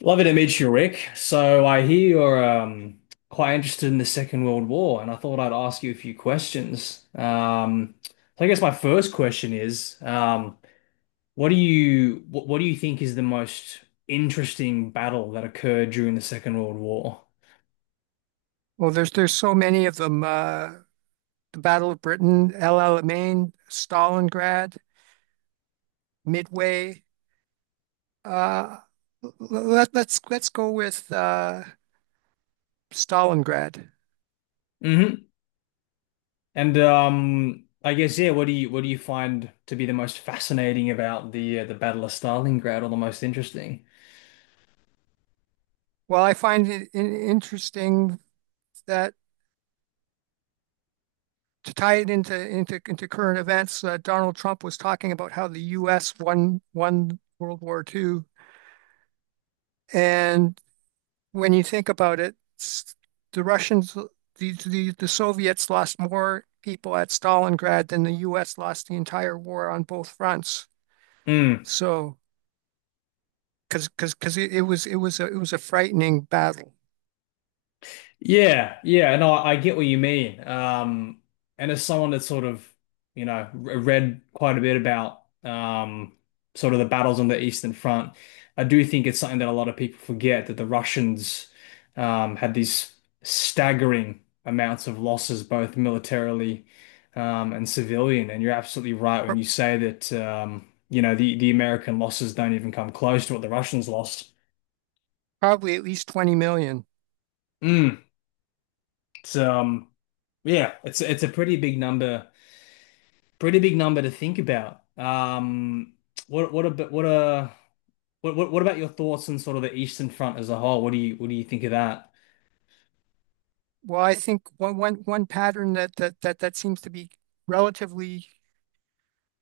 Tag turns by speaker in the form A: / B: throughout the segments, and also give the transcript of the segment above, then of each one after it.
A: Lovely to meet you, Rick. So I hear you're quite interested in the Second World War, and I thought I'd ask you a few questions. So I guess my first question is, what do you think is the most interesting battle that occurred during the Second World War?
B: Well, there's so many of them. The Battle of Britain, El Alamein, Stalingrad, Midway. Uh, let's go with Stalingrad.
A: Hmm. And I guess, yeah, what do you find to be the most fascinating about the Battle of Stalingrad, or the most interesting?
B: Well, I find it in interesting that to tie it into current events, Donald Trump was talking about how the U.S. won World War II, and when you think about it, the Russians, the Soviets lost more people at Stalingrad than the US lost the entire war on both fronts.
A: Hmm.
B: So, because it was it was a frightening battle.
A: Yeah, yeah, and I get what you mean. And as someone that's sort of, you know, read quite a bit about sort of the battles on the Eastern Front, I do think it's something that a lot of people forget that the Russians had these staggering amounts of losses, both militarily and civilian. And you're absolutely right when
B: Pro-
A: you say that, you know, the American losses don't even come close to what the Russians lost.
B: Probably at least 20 million.
A: Mm. It's yeah, it's a pretty big number. Pretty big number to think about. What about what about your thoughts on sort of the Eastern Front as a whole? What do you think of that?
B: Well, I think one pattern that seems to be relatively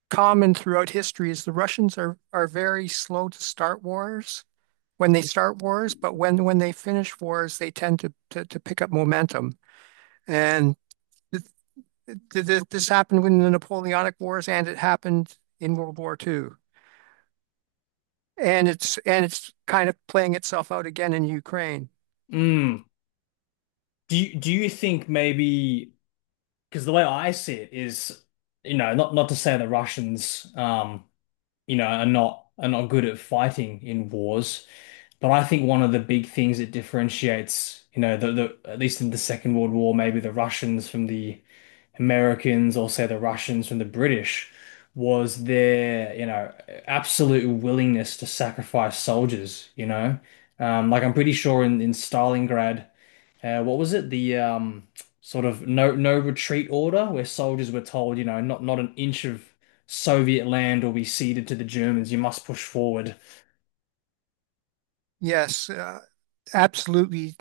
B: common throughout history is the Russians are very slow to start wars when they start wars, but when they finish wars, they tend to pick up momentum. And th this happened in the Napoleonic Wars, and it happened in World War Two. And it's kind of playing itself out again in Ukraine.
A: Mm. Do you think maybe, because the way I see it is, you know, not to say the Russians, you know, are not good at fighting in wars, but I think one of the big things that differentiates, you know, the at least in the Second World War, maybe the Russians from the Americans, or say the Russians from the British, was their, you know, absolute willingness to sacrifice soldiers, you know. Like I'm pretty sure in Stalingrad, what was it? The, sort of no retreat order where soldiers were told, you know, not an inch of Soviet land will be ceded to the Germans. You must push forward.
B: Yes, absolutely.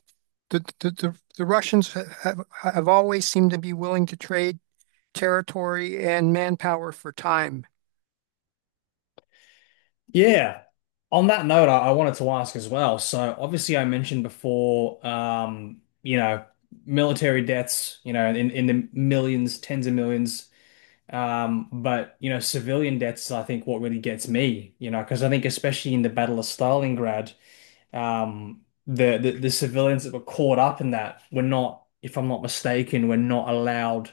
B: The Russians have always seemed to be willing to trade territory and manpower for time.
A: Yeah. On that note, I wanted to ask as well. So obviously I mentioned before, you know, military deaths, you know, in the millions, tens of millions. But you know, civilian deaths, I think what really gets me, you know, because I think especially in the Battle of Stalingrad, um, the civilians that were caught up in that were not, if I'm not mistaken, were not allowed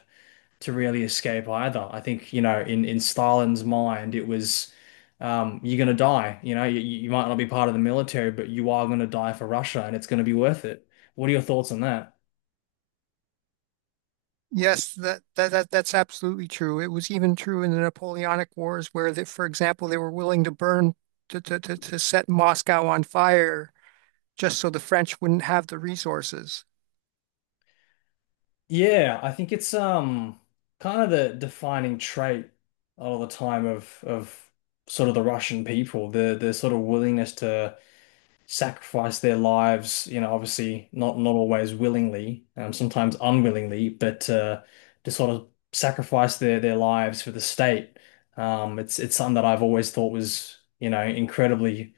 A: to really escape either. I think, you know, in Stalin's mind, it was, you're gonna die. You know, you might not be part of the military, but you are gonna die for Russia, and it's gonna be worth it. What are your thoughts on that?
B: Yes, that's absolutely true. It was even true in the Napoleonic Wars, where they, for example, they were willing to burn to, to set Moscow on fire just so the French wouldn't have the resources.
A: Yeah, I think it's kind of the defining trait a lot of the time of sort of the Russian people, the sort of willingness to sacrifice their lives, you know, obviously not always willingly, sometimes unwillingly, but to sort of sacrifice their lives for the state. It's something that I've always thought was, you know, incredibly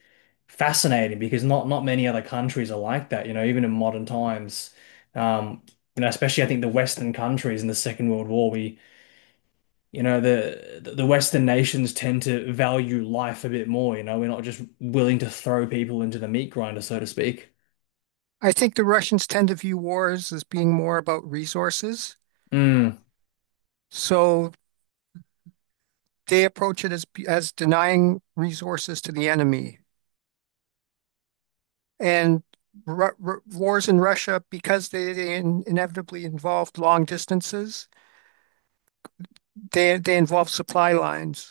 A: fascinating because not many other countries are like that, you know, even in modern times. Um, you know, especially I think the Western countries in the Second World War, we, you know, the Western nations tend to value life a bit more, you know, we're not just willing to throw people into the meat grinder, so to speak.
B: I think the Russians tend to view wars as being more about resources,
A: Mm,
B: so they approach it as denying resources to the enemy. And r r wars in Russia, because they in inevitably involved long distances, they involve supply lines,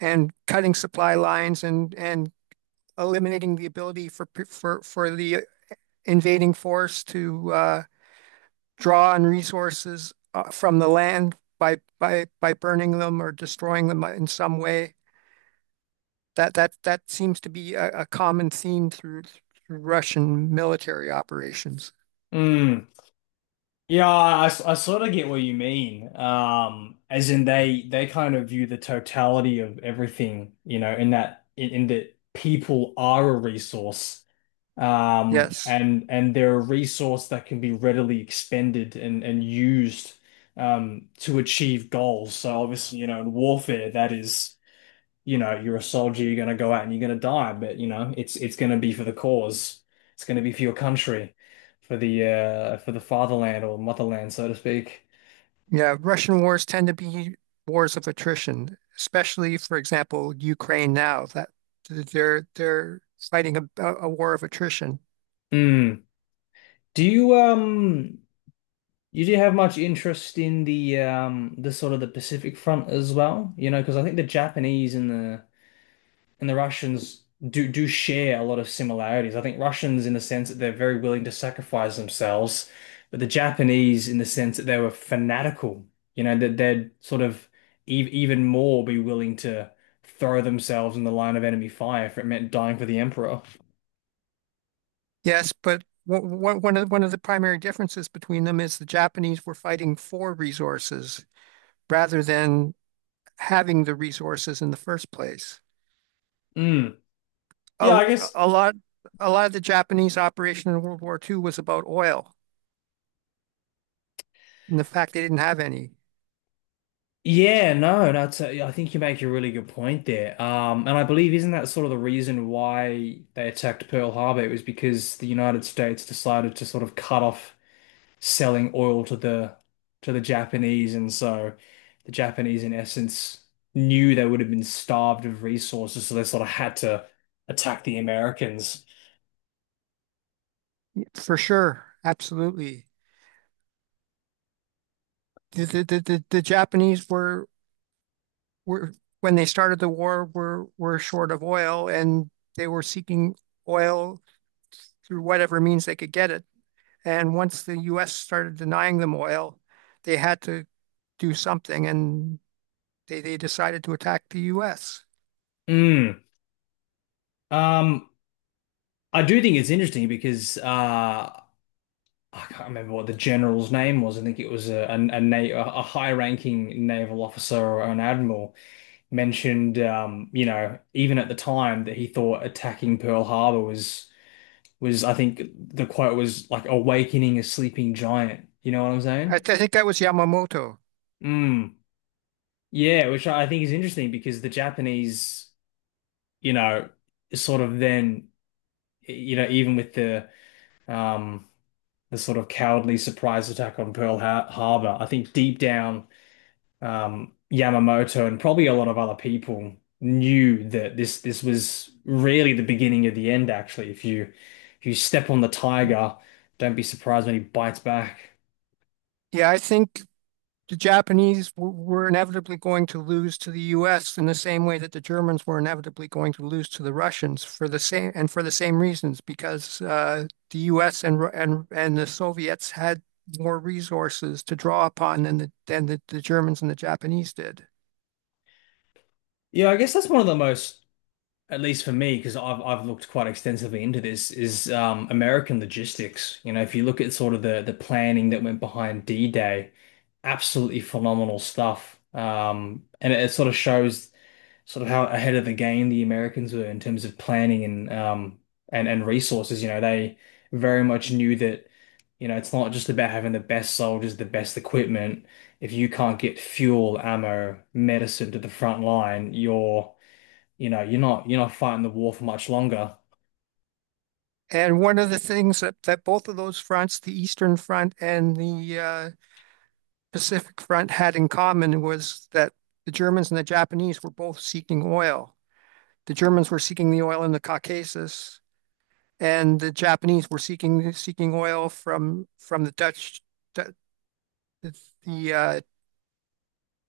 B: and cutting supply lines and eliminating the ability for the invading force to draw on resources from the land by, by burning them or destroying them in some way. That seems to be a common theme through, through Russian military operations.
A: mm. Yeah, I sort of get what you mean. As in they kind of view the totality of everything, you know, in that in that people are a resource,
B: Yes.
A: and they're a resource that can be readily expended and used, to achieve goals. So obviously, you know, in warfare, that is. You know, you're a soldier, you're gonna go out and you're gonna die, but you know, it's gonna be for the cause. It's gonna be for your country, for the fatherland or motherland, so to speak.
B: Yeah. Russian wars tend to be wars of attrition, especially, for example, Ukraine now, that they're fighting a war of attrition.
A: Hmm. Do you you do have much interest in the sort of the Pacific front as well? You know, because I think the Japanese and the Russians do share a lot of similarities. I think Russians in the sense that they're very willing to sacrifice themselves, but the Japanese in the sense that they were fanatical, you know, that they'd sort of ev even more be willing to throw themselves in the line of enemy fire if it meant dying for the emperor.
B: Yes, but one of the primary differences between them is the Japanese were fighting for resources rather than having the resources in the first place.
A: Mm. Yeah,
B: A,
A: I guess.
B: a lot, a lot of the Japanese operation in World War Two was about oil. And the fact they didn't have any.
A: Yeah, no, no, it's a, I think you make a really good point there. And I believe isn't that sort of the reason why they attacked Pearl Harbor? It was because the United States decided to sort of cut off selling oil to the Japanese, and so the Japanese, in essence, knew they would have been starved of resources, so they sort of had to attack the Americans.
B: Yeah, for sure, absolutely. The Japanese were when they started the war were short of oil and they were seeking oil through whatever means they could get it. And once the US started denying them oil, they had to do something, and they decided to attack the US.
A: Mm. Um, I do think it's interesting because I can't remember what the general's name was. I think it was a high-ranking naval officer or an admiral mentioned, you know, even at the time that he thought attacking Pearl Harbor was, I think the quote was like awakening a sleeping giant. You know what I'm saying?
B: I think that was Yamamoto.
A: Mm. Yeah, which I think is interesting because the Japanese, you know, sort of then, you know, even with um the sort of cowardly surprise attack on Pearl Har Harbor, I think deep down, Yamamoto and probably a lot of other people knew that this was really the beginning of the end, actually. If you, if you step on the tiger, don't be surprised when he bites back.
B: Yeah, I think the Japanese were inevitably going to lose to the US in the same way that the Germans were inevitably going to lose to the Russians for the same reasons because the US and the Soviets had more resources to draw upon than the, than the Germans and the Japanese did.
A: Yeah, I guess that's one of the most, at least for me, because I've looked quite extensively into this, is, American logistics. You know, if you look at sort of the planning that went behind D-Day, absolutely phenomenal stuff. And it sort of shows sort of how ahead of the game the Americans were in terms of planning and resources. You know, they very much knew that, you know, it's not just about having the best soldiers, the best equipment. If you can't get fuel, ammo, medicine to the front line, you're, you know, you're not fighting the war for much longer.
B: And one of the things that, that both of those fronts, the Eastern Front and the Pacific Front, had in common was that the Germans and the Japanese were both seeking oil. The Germans were seeking the oil in the Caucasus, and the Japanese were seeking seeking oil from the, uh,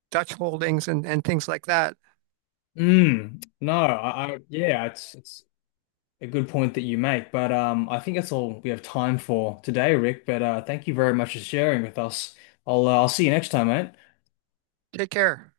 B: Dutch holdings, and things like that.
A: Mm, no, I yeah, it's a good point that you make, but I think that's all we have time for today, Rick. But thank you very much for sharing with us. I'll see you next time, mate.
B: Take care.